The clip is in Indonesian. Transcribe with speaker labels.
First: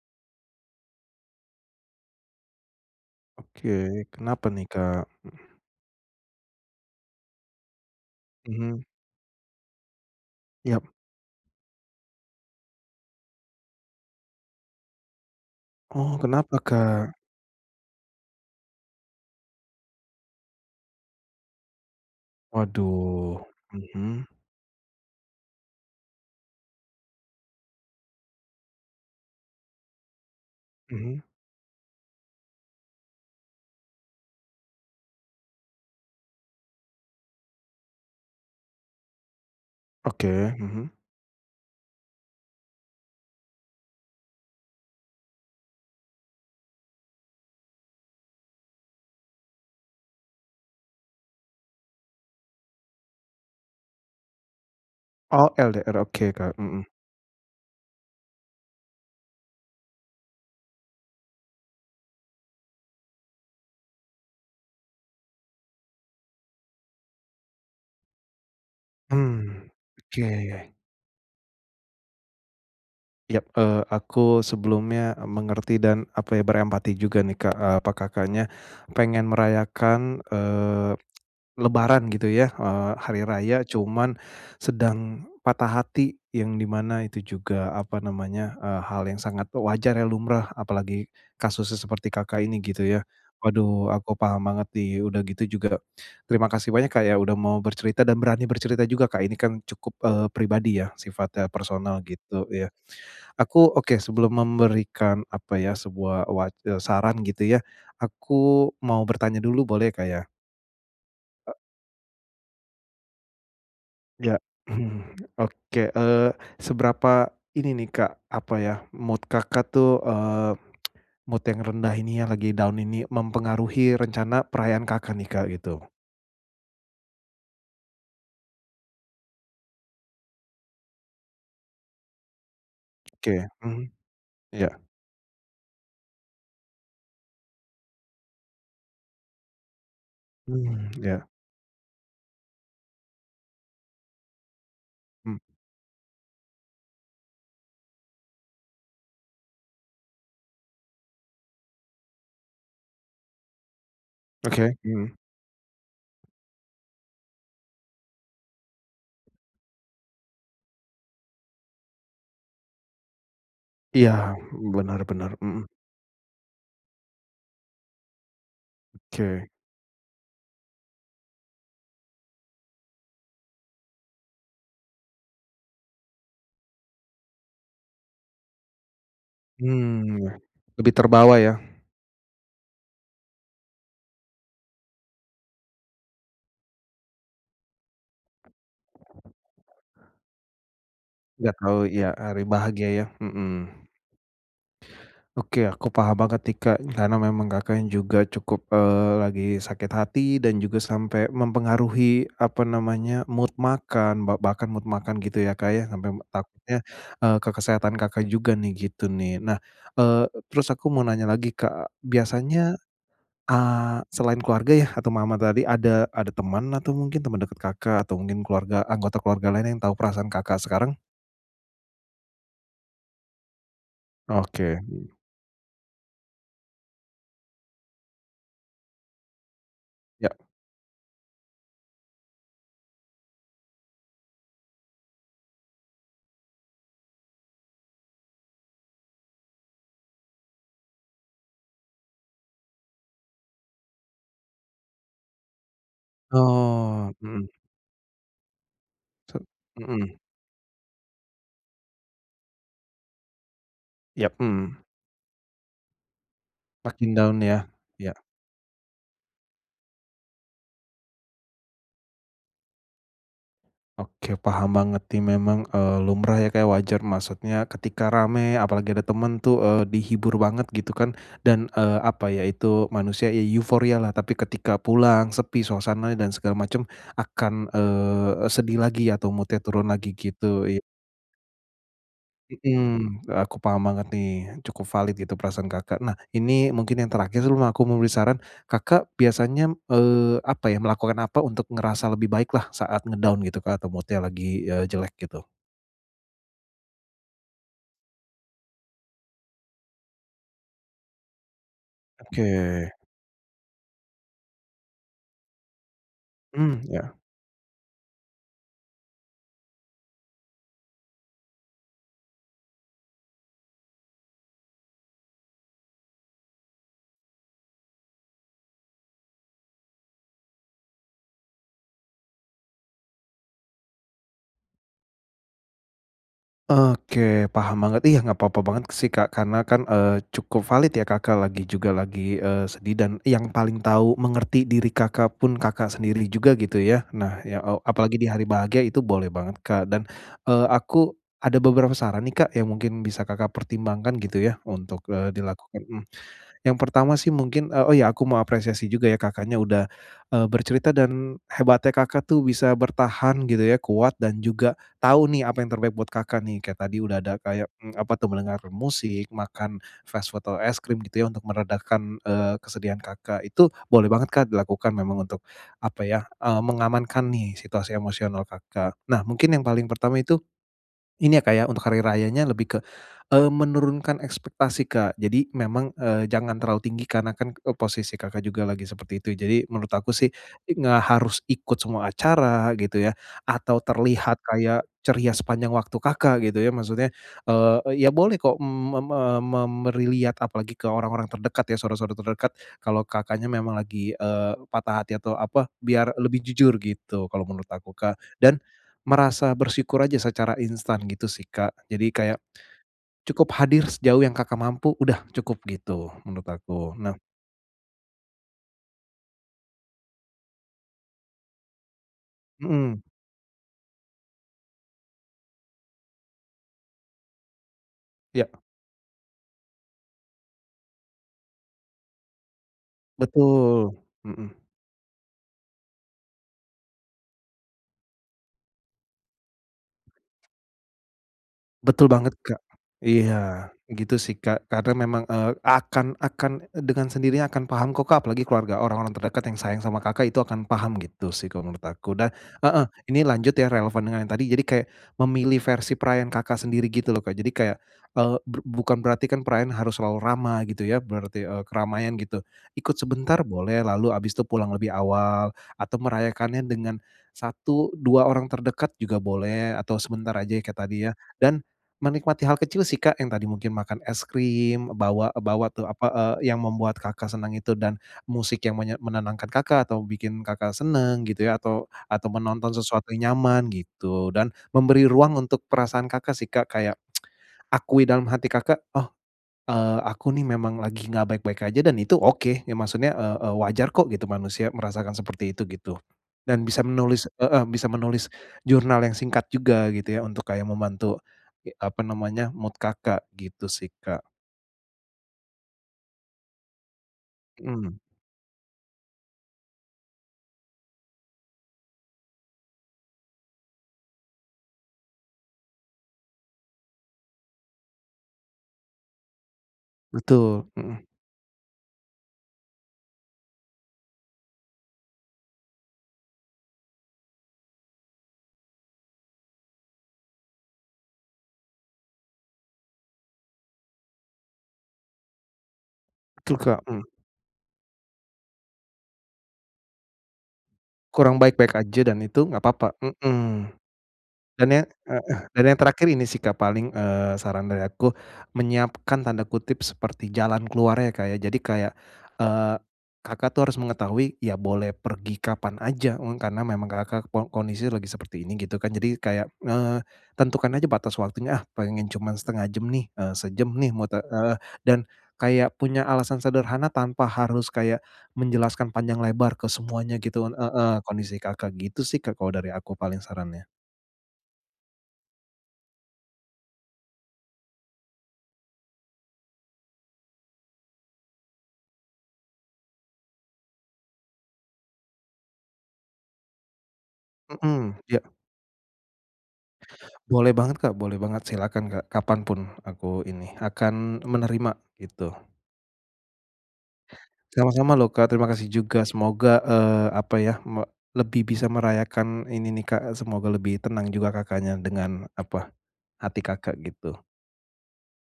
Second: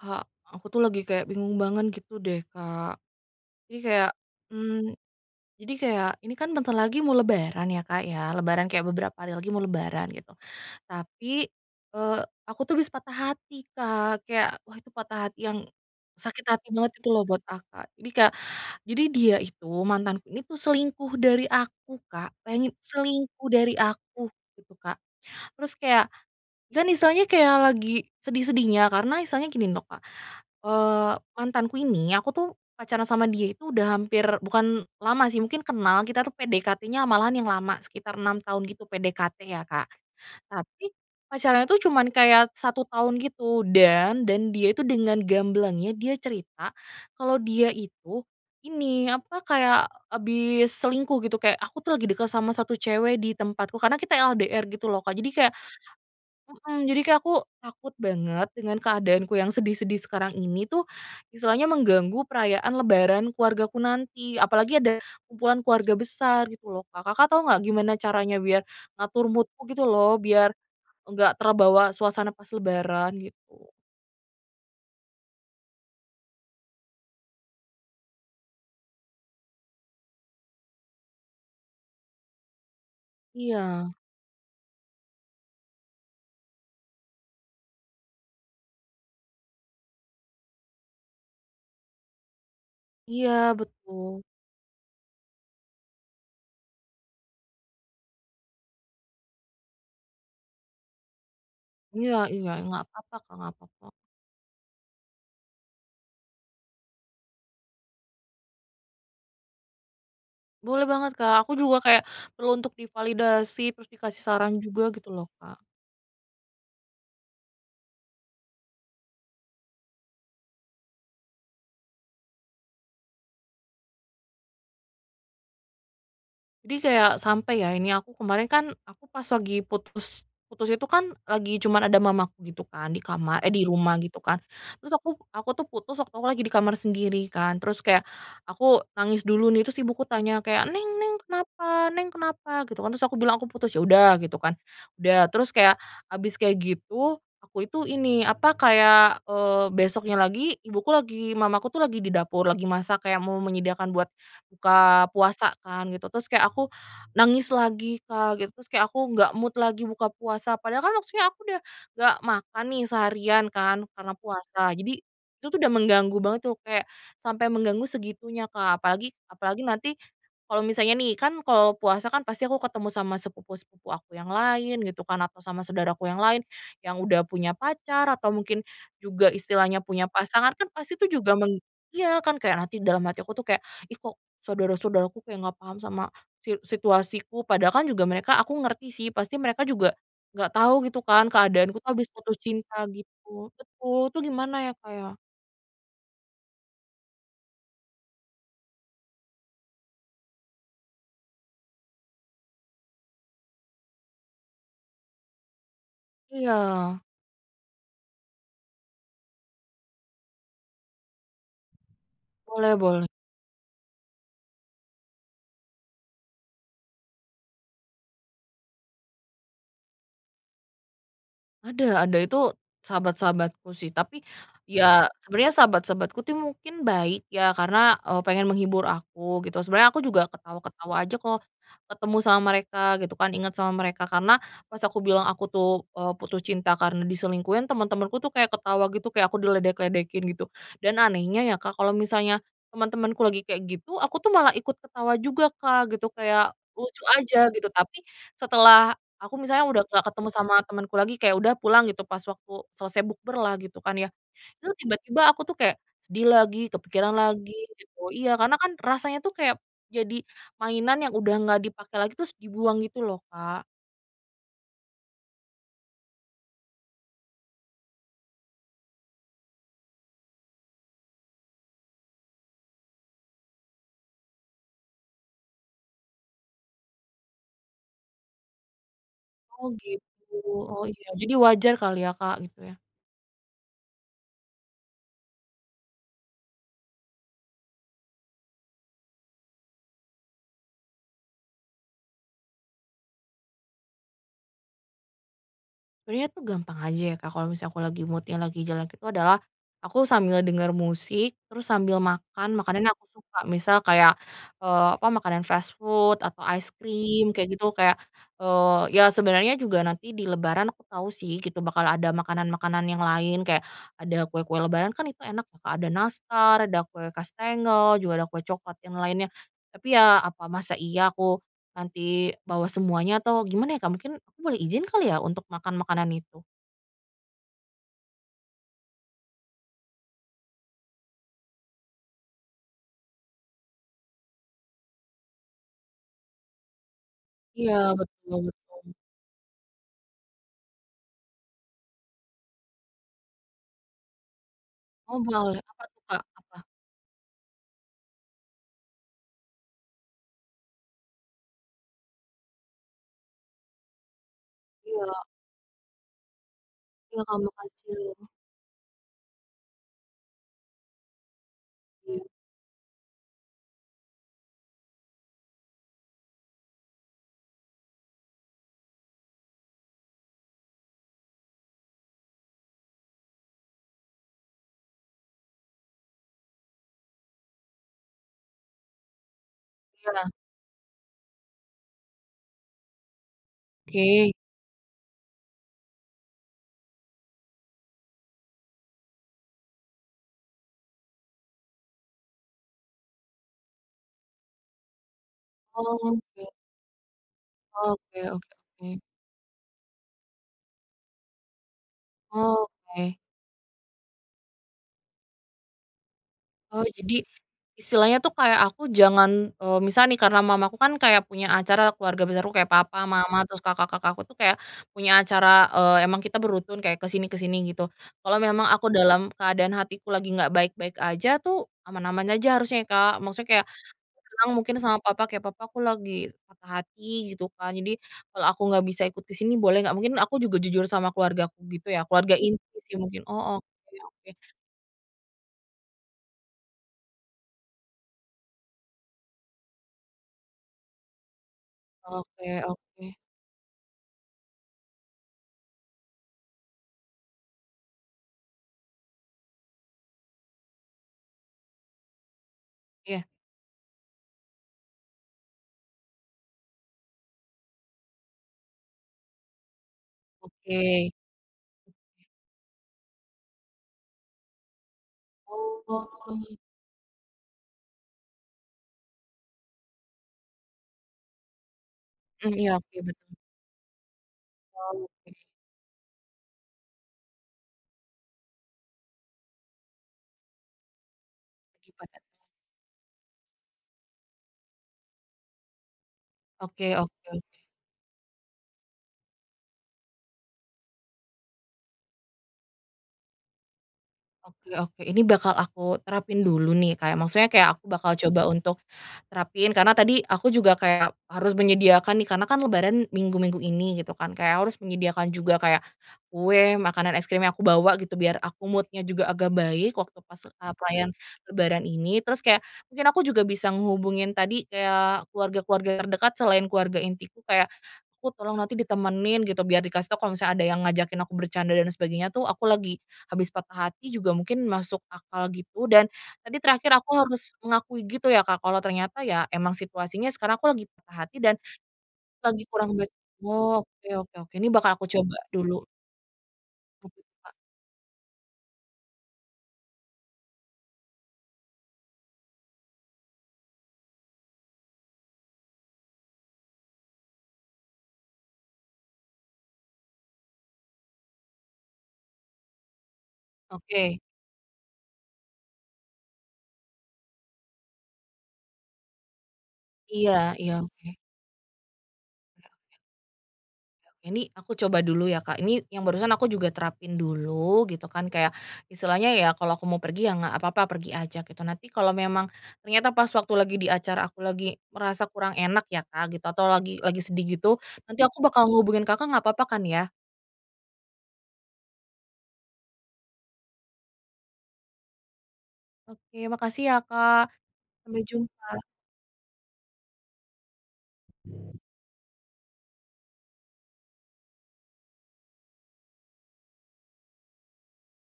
Speaker 1: Kak, aku tuh lagi kayak bingung banget gitu deh, Kak.
Speaker 2: Oke.
Speaker 1: Jadi kayak,
Speaker 2: Kenapa nih,
Speaker 1: mmm
Speaker 2: Kak? Mhm.
Speaker 1: jadi kayak, ini kan bentar lagi mau lebaran ya, Kak, ya. Lebaran
Speaker 2: Mhm.
Speaker 1: kayak beberapa hari lagi mau lebaran, gitu.
Speaker 2: Ya.
Speaker 1: Tapi, eee, aku tuh habis patah hati, Kak. Kayak, wah itu patah hati yang
Speaker 2: Oh,
Speaker 1: sakit
Speaker 2: kenapa,
Speaker 1: hati banget,
Speaker 2: Kak?
Speaker 1: gitu lo, buat akak. Jadi kayak, jadi dia itu, mantanku ini tuh selingkuh dari aku, Kak. Bayangin,
Speaker 2: Waduh,
Speaker 1: selingkuh dari
Speaker 2: mhm.
Speaker 1: aku, gitu, Kak. Terus kayak, kan istilahnya kayak lagi sedih-sedihnya, karena istilahnya gini loh, Kak. Eee,
Speaker 2: Mhm.
Speaker 1: mantanku ini, aku tuh pacaran sama dia itu udah hampir bukan lama sih, mungkin kenal. Kita tuh PDKT-nya malahan yang lama, sekitar 6 tahun gitu. PDKT ya, Kak.
Speaker 2: Oke, mhm.
Speaker 1: Tapi, pacarannya itu cuman kayak 1 tahun gitu. Dan, dan dia itu dengan gamblangnya dia cerita, kalau dia itu ini, apa, kayak habis selingkuh, gitu. Kayak, "Aku tuh lagi dekat sama 1 cewek di tempatku." Karena kita LDR gitu lo, Kak. Jadi
Speaker 2: Oh,
Speaker 1: kayak
Speaker 2: LDR. Oke, Kak, mhm.
Speaker 1: mhm. Jadi kayak aku takut banget dengan keadaanku yang sedih-sedih sekarang ini tuh, istilahnya mengganggu perayaan lebaran keluargaku nanti. Apalagi ada kumpulan keluarga besar, gitu lo, Kak. Kakak tahu enggak, gimana caranya biar ngatur mood-ku,
Speaker 2: Mmm,
Speaker 1: gitu lo, biar
Speaker 2: oke.
Speaker 1: enggak terbawa suasana pas lebaran,
Speaker 2: Iya.
Speaker 1: gitu?
Speaker 2: Eee, aku sebelumnya, e mengerti dan, apa ya, berempati juga, nih, Kak, eee, apa, Kakaknya pengen merayakan, eee, lebaran, gitu ya, eee, hari raya,
Speaker 1: Iya.
Speaker 2: cuman sedang patah hati, yang di mana itu juga, apa namanya, eee, hal yang sangat wajar ya, lumrah. Apalagi kasusnya seperti Kakak ini, gitu ya.
Speaker 1: Iya,
Speaker 2: Waduh, aku
Speaker 1: betul.
Speaker 2: paham banget, nih. Udah gitu juga, terima kasih banyak, Kak, ya, udah mau bercerita dan berani bercerita juga, Kak. Ini kan cukup, eee, pribadi ya, sifatnya personal,
Speaker 1: Iya
Speaker 2: gitu
Speaker 1: iya.
Speaker 2: ya.
Speaker 1: Enggak apa-apa, Kak, enggak
Speaker 2: Aku
Speaker 1: apa-apa.
Speaker 2: oke sebelum memberikan, apa ya, sebuah wac eee, saran gitu ya, aku mau bertanya dulu boleh ya, Kak, ya?
Speaker 1: Boleh banget, Kak.
Speaker 2: E
Speaker 1: Aku juga kayak perlu untuk divalidasi, terus dikasih
Speaker 2: Iya.,
Speaker 1: saran juga gitu loh, Kak.
Speaker 2: oke. Eee, seberapa ini nih Kak, apa ya, mood Kakak tuh, eee, mood yang rendah ini ya, lagi down ini mempengaruhi rencana perayaan Kakak nih Kak, gitu?
Speaker 1: Jadi kayak sampai ya ini, aku kemarin kan aku pas lagi putus putus itu kan lagi cuman ada mamaku gitu kan di
Speaker 2: Oke
Speaker 1: kamar
Speaker 2: ya,
Speaker 1: eh, di
Speaker 2: mmm.
Speaker 1: rumah gitu kan,
Speaker 2: Iya.
Speaker 1: terus aku aku tuh putus waktu aku lagi di kamar sendiri kan, terus kayak aku nangis dulu nih, terus ibuku tanya kayak, "Neng
Speaker 2: Mmm,
Speaker 1: neng
Speaker 2: iya.
Speaker 1: kenapa? Neng kenapa?" Gitu kan, terus aku bilang, "Aku putus." ya udah gitu kan, udah.
Speaker 2: Mmm.
Speaker 1: Terus kayak habis kayak gitu, aku itu ini, apa, kayak, eee, besoknya lagi, ibuku lagi mamaku tuh lagi di dapur lagi masak kayak mau menyediakan buat
Speaker 2: Oke,
Speaker 1: buka
Speaker 2: mhm.
Speaker 1: puasa kan gitu. Terus kayak aku nangis lagi Kak, gitu. Terus kayak aku enggak mood lagi buka puasa. Padahal kan maksudnya aku udah enggak makan nih seharian kan
Speaker 2: Iya,
Speaker 1: karena puasa, jadi
Speaker 2: benar benar,
Speaker 1: itu tuh
Speaker 2: mhm.
Speaker 1: udah mengganggu banget tuh, kayak sampai mengganggu segitunya, Kak. Apalagi
Speaker 2: Oke.
Speaker 1: apalagi nanti kalau misalnya nih, kan kalau puasa kan pasti aku ketemu sama sepupu-sepupu aku yang lain gitu kan atau sama saudara aku yang lain, yang sudah punya pacar atau mungkin juga istilahnya punya
Speaker 2: Mmm, iya,
Speaker 1: pasangan, kan
Speaker 2: lebih
Speaker 1: pasti itu juga
Speaker 2: terbawa ya?
Speaker 1: meng iya, kan kayak nanti dalam hati aku tuh kayak, "Ih, kok, saudara-saudara aku kayak enggak paham sama si situasiku." Padahal kan juga mereka aku ngerti sih, pasti mereka juga enggak tahu gitu kan
Speaker 2: Iya tahu,
Speaker 1: keadaanku tuh habis
Speaker 2: iya,
Speaker 1: putus
Speaker 2: hari
Speaker 1: cinta
Speaker 2: bahagia ya?
Speaker 1: gitu.
Speaker 2: Mhm.
Speaker 1: Betul. Itu gimana ya, Kak, ya?
Speaker 2: Oke. Aku paham banget nih Kak, karena memang Kakaknya juga cukup, eee, lagi sakit hati dan juga sampe mempengaruhi, apa namanya, mood makan, ba bahkan mood makan gitu ya Kak ya, sampe, m takutnya,
Speaker 1: Iya.
Speaker 2: eee, ke kesehatan Kakak juga nih, gitu nih. Nah, eee eee, terus aku mau nanya lagi, Kak. Biasanya,
Speaker 1: Boleh boleh.
Speaker 2: a selain keluarga yah atau mama tadi ada ada teman atau mungkin teman dekat Kakak, atau mungkin keluarga anggota keluarga lain yang tahu perasaan Kakak, sekarang?
Speaker 1: Ada ada. Itu sahabat-sahabatku sih, tapi
Speaker 2: Oke,
Speaker 1: iya
Speaker 2: mhm.
Speaker 1: sebenarnya sahabat-sahabatku tuh mungkin baik ya karena, eee, pengen menghibur aku gitu. Sebenarnya aku juga
Speaker 2: Iya.
Speaker 1: ketawa-ketawa aja kalau ketemu sama mereka gitu kan, inget sama mereka karena pas aku bilang aku tuh, eee, putus cinta karena diselingkuhin, teman-temanku tuh kayak ketawa gitu, kayak aku diledek-ledekin gitu, dan anehnya ya Kak, kalau misalnya teman-temanku lagi kayak gitu, aku tuh malah ikut ketawa juga Kak, gitu. Kayak lucu
Speaker 2: Oh,
Speaker 1: aja
Speaker 2: mhm.
Speaker 1: gitu, tapi setelah
Speaker 2: Se
Speaker 1: aku misalnya udah enggak
Speaker 2: mhm.
Speaker 1: ketemu sama temanku lagi, kayak udah pulang gitu pas waktu selesai bukberlah gitu kan ya,
Speaker 2: Iya,
Speaker 1: itu
Speaker 2: mhm.
Speaker 1: tiba-tiba aku tuh kayak sedih lagi,
Speaker 2: Makin
Speaker 1: kepikiran
Speaker 2: down
Speaker 1: lagi,
Speaker 2: ya?
Speaker 1: gitu.
Speaker 2: Iya.
Speaker 1: Iya, karena kan rasanya tuh kayak jadi mainan yang udah enggak dipakai lagi, terus dibuang gitu loh, Kak.
Speaker 2: Oke. Paham banget nih, memang, eee, lumrah ya Kak, wajar maksudnya ketika rame apalagi ada teman tuh, eee, dihibur banget gitu kan, dan, eee, apa ya itu, manusia i euforialah, tapi ketika pulang sepi suasananya dan segala macam akan, eee eee, sedih lagi atau mood-nya
Speaker 1: Oh,
Speaker 2: turun lagi
Speaker 1: gitu.
Speaker 2: gitu, iya.
Speaker 1: Oh, iya. Jadi wajar kali ya Kak, gitu ya?
Speaker 2: Mhm, aku paham banget nih, cukup valid gitu perasaan Kakak. Nah, ini mungkin yang terakhir sebelum aku memberi saran, Kakak biasanya m eee, apa ya, melakukan apa untuk ngerasa lebih baiklah saat nge-down gitu Kak, atau mood-nya lagi, eee, jelek, gitu?
Speaker 1: Sebenarnya itu gampang aja ya, Kak, kalau misalnya aku lagi mood-nya lagi jelek itu adalah, aku sambil dengar musik, terus sambil
Speaker 2: Oke.
Speaker 1: makan makanannya aku suka, misal kayak, eee, apa, makanan fast food atau ice
Speaker 2: Mmm, ya.
Speaker 1: cream kayak gitu, kayak, eee, ya sebenarnya juga nanti di lebaran aku tahu sih, gitu, bakal ada makanan-makanan yang lain. Kayak ada kue-kue lebaran kan itu enak ya, Kak, ada nastar, ada kue kastengel juga ada kue coklat yang lainnya. Tapi ya, apa masa iya aku nanti bawa semuanya atau gimana ya, Kak, mungkin aku boleh izin kali ya untuk makan makanan itu?
Speaker 2: Oke, paham banget, iya, enggak papa banget sih, Kak, karena kan, eee, cukup valid ya, Kakak lagi juga lagi, eee, sedih, dan yang paling tahu, mengerti diri Kakak pun, Kakak sendiri juga, gitu ya. Nah ya, e
Speaker 1: Iya.
Speaker 2: apalagi di
Speaker 1: Betul
Speaker 2: hari bahagia
Speaker 1: betul.
Speaker 2: itu boleh banget, Kak, dan, eee, aku ada beberapa saran nih, Kak, yang mungkin bisa Kakak pertimbangkan gitu ya, untuk,
Speaker 1: Oh,
Speaker 2: eee,
Speaker 1: boleh.
Speaker 2: dilakukan,
Speaker 1: Apa
Speaker 2: mhm.
Speaker 1: tuh, Kak, apa?
Speaker 2: Yang pertama sih mungkin, e oh ya, aku mau apresiasi juga ya Kakaknya udah, eee, bercerita dan, hebatnya Kakak tuh bisa bertahan gitu ya, kuat dan juga tau
Speaker 1: Iya.
Speaker 2: nih, apa yang terbaik buat Kakak nih. Kayak tadi udah
Speaker 1: Iya,
Speaker 2: ada
Speaker 1: Kak,
Speaker 2: kayak,
Speaker 1: makasih
Speaker 2: mmm, apa
Speaker 1: ya.
Speaker 2: tuh mendengar musik, makan fast food, atau es krim gitu ya, untuk meredakan,
Speaker 1: Iya.
Speaker 2: eee, kesedihan Kakak itu, boleh banget, Kak, dilakukan, memang untuk, apa ya, eee, mengamankan nih situasi emosional Kakak. Nah mungkin yang paling pertama itu, ini ya, Kak, ya, untuk hari rayanya lebih ke, eee, menurunkan ekspektasi, Kak, jadi memang, eee, jangan terlalu tinggi karena kan e posisi Kakak juga lagi seperti itu. Jadi, menurut aku
Speaker 1: Iya.
Speaker 2: sih i nggak harus ikut semua acara, gitu ya, atau
Speaker 1: Ke
Speaker 2: terlihat kayak ceria sepanjang waktu Kakak gitu ya, maksudnya, eee, e ya boleh kok, mmm, mem e mem meriliat apalagi ke orang-orang terdekat ya, saudara-saudara terdekat, kalau Kakaknya memang lagi, eee, patah hati atau apa, biar lebih
Speaker 1: Oke.
Speaker 2: jujur gitu kalau menurut
Speaker 1: Oke
Speaker 2: aku, Kak.
Speaker 1: oke
Speaker 2: Dan
Speaker 1: oke.
Speaker 2: merasa bersyukur aja secara instan gitu sih, Kak. Jadi kayak
Speaker 1: Oke.
Speaker 2: cukup hadir sejauh yang Kakak mampu, udah cukup, gitu, menurut
Speaker 1: Oh
Speaker 2: aku. Nah
Speaker 1: jadi, istilahnya tuh kayak aku jangan, eee, misal nih karena mamaku kan kayak punya acara, keluarga besarku kayak
Speaker 2: Mhm.
Speaker 1: papa, mama, terus kakak-kakakku tuh kayak punya acara, eee, emang kita berutun, kayak ke sini ke sini gitu. Kalau
Speaker 2: Ya.
Speaker 1: memang aku dalam keadaan hatiku lagi nggak baik-baik aja tuh, aman-aman aja harusnya ya, Kak, maksudnya kayak
Speaker 2: Betul.
Speaker 1: bilang
Speaker 2: Mhm.
Speaker 1: mungkin sama papa, kayak, "Papa aku lagi patah hati" gitu kan, "jadi, kalau aku nggak bisa ikut ke sini boleh nggak?" Mungkin aku juga jujur sama keluargaku gitu ya,
Speaker 2: Betul banget,
Speaker 1: keluarga
Speaker 2: Kak,
Speaker 1: inti sih mungkin. Oh,
Speaker 2: iya,
Speaker 1: oke
Speaker 2: gitu
Speaker 1: oke.
Speaker 2: sih, Kak. Karena memang, eee, akan akan dengan sendirinya akan paham kok, Kak, apalagi keluarga, orang-orang terdekat yang sayang sama Kakak itu akan paham gitu sih, kalau menurut aku. Dan
Speaker 1: Oke
Speaker 2: heeh,
Speaker 1: oke.
Speaker 2: ini lanjut ya, relevan dengan yang tadi, jadi kayak memilih versi perayaan Kakak sendiri gitu loh, Kak. Jadi kayak, eee, bru bukan berarti kan perayaan harus selalu ramai, gitu ya, berarti, eee, keramaian gitu, ikut
Speaker 1: Iya.
Speaker 2: sebentar boleh, lalu abis itu pulang lebih awal. Atau merayakannya dengan 1, 2 orang terdekat juga boleh, atau sebentar aja kayak tadi ya.
Speaker 1: Oke.
Speaker 2: Dan menikmati hal kecil sih, Kak, yang tadi mungkin makan es krim, bawa bawa, tuh apa, eee,
Speaker 1: Oh.
Speaker 2: yang membuat Kakak senang itu dan, musik yang menye menenangkan Kakak, atau bikin Kakak senang gitu ya, atau atau
Speaker 1: Mhm,
Speaker 2: menonton
Speaker 1: iya, oke,
Speaker 2: sesuatu yang
Speaker 1: benar.
Speaker 2: nyaman, gitu. Dan, memberi ruang
Speaker 1: Oke.
Speaker 2: untuk perasaan Kakak sih, Kak, kayak akui dalam hati Kakak, "Oh, eee, aku nih memang lagi enggak baik-baik aja dan
Speaker 1: Gimana?
Speaker 2: itu oke." Ya maksudnya, e e wajar kok gitu, manusia merasakan seperti itu, gitu. Dan bisa
Speaker 1: Oke oke
Speaker 2: menulis
Speaker 1: oke.
Speaker 2: heeh, bisa menulis, jurnal yang singkat juga, gitu ya, untuk kayak membantu, ge apa namanya, mood Kakak, gitu sih, Kak.
Speaker 1: Oke oke, ini bakal aku terapin dulu nih, kayak maksudnya kayak aku
Speaker 2: Mhm.
Speaker 1: bakal coba untuk terapin, karena tadi aku juga kayak harus menyediakan nih karena kan lebaran minggu-minggu ini gitu kan, kayak harus menyediakan juga kayak kue, makanan es krim yang aku bawa gitu, biar aku mood-nya juga agak baik, waktu pas, e
Speaker 2: Betul, mhm.
Speaker 1: perayaan lebaran ini. Terus kayak, mungkin aku juga bisa ngehubungin tadi kayak keluarga-keluarga terdekat, selain keluarga intiku kayak, "Aku tolong nanti ditemenin," gitu, biar dikasih tahu kalau misalnya ada yang ngajakin aku bercanda dan sebagainya tuh aku lagi, habis patah hati juga mungkin masuk akal gitu, dan
Speaker 2: Betul,
Speaker 1: tadi
Speaker 2: Kak,
Speaker 1: terakhir
Speaker 2: mhm.
Speaker 1: aku harus mengakui gitu ya, Kak, kalau ternyata ya memang situasinya sekarang aku lagi patah
Speaker 2: Kurang
Speaker 1: hati dan
Speaker 2: baik-baik aja dan itu enggak
Speaker 1: lagi
Speaker 2: papa
Speaker 1: kurang baik.
Speaker 2: mhm.
Speaker 1: Oke oke oke,
Speaker 2: Dan
Speaker 1: ini
Speaker 2: ya
Speaker 1: bakal aku coba
Speaker 2: heeh, dan yang
Speaker 1: dulu.
Speaker 2: terakhir ini sih, Kak, paling,
Speaker 1: Tuh,
Speaker 2: eee,
Speaker 1: Kak.
Speaker 2: saran dari aku, menyiapkan tanda kutip seperti "jalan keluarnya," Kak, ya. Jadi kayak, eee, Kakak tuh harus mengetahui, ya boleh pergi kapan aja, e karena memang Kakak kon kondisi lagi seperti ini, gitu kan. Jadi kayak, eee, tentukan aja batas waktunya, "Ah pengen cuman setengah jam nih, eee, sejam nih, mau te"
Speaker 1: Oke.
Speaker 2: heeh. Dan, kayak punya alasan sederhana tanpa harus kayak, menjelaskan panjang lebar ke semuanya
Speaker 1: Iya
Speaker 2: gitu
Speaker 1: iya,
Speaker 2: heeh,
Speaker 1: oke.
Speaker 2: kondisi Kakak, gitu sih, Kak kalau dari
Speaker 1: Ya,
Speaker 2: aku
Speaker 1: oke.
Speaker 2: paling sarannya.
Speaker 1: Ya, ini aku coba dulu ya, Kak, ini yang barusan aku juga terapin dulu gitu kan, kayak, istilahnya ya kalau aku mau pergi, ya enggak apa-apa pergi aja gitu. Nanti kalau memang ternyata pas waktu lagi di acara aku lagi, merasa kurang enak ya Kak, gitu, atau lagi lagi sedih gitu,
Speaker 2: Mhm,
Speaker 1: nanti
Speaker 2: ya.
Speaker 1: aku bakal menghubungi Kakak enggak papa kan ya?
Speaker 2: Boleh banget, Kak, boleh banget. Silahkan, Kak, kapan pun, aku ini, akan menerima, gitu.
Speaker 1: Oke. Makasih ya, Kak.
Speaker 2: Sama-sama loh,
Speaker 1: Sampai
Speaker 2: Kak. Terima kasih
Speaker 1: jumpa.
Speaker 2: juga, semoga, eee, apa ya, me lebih bisa merayakan ini nih, Kak. Semoga lebih tenang juga Kakaknya dengan, apa, hati Kakak gitu.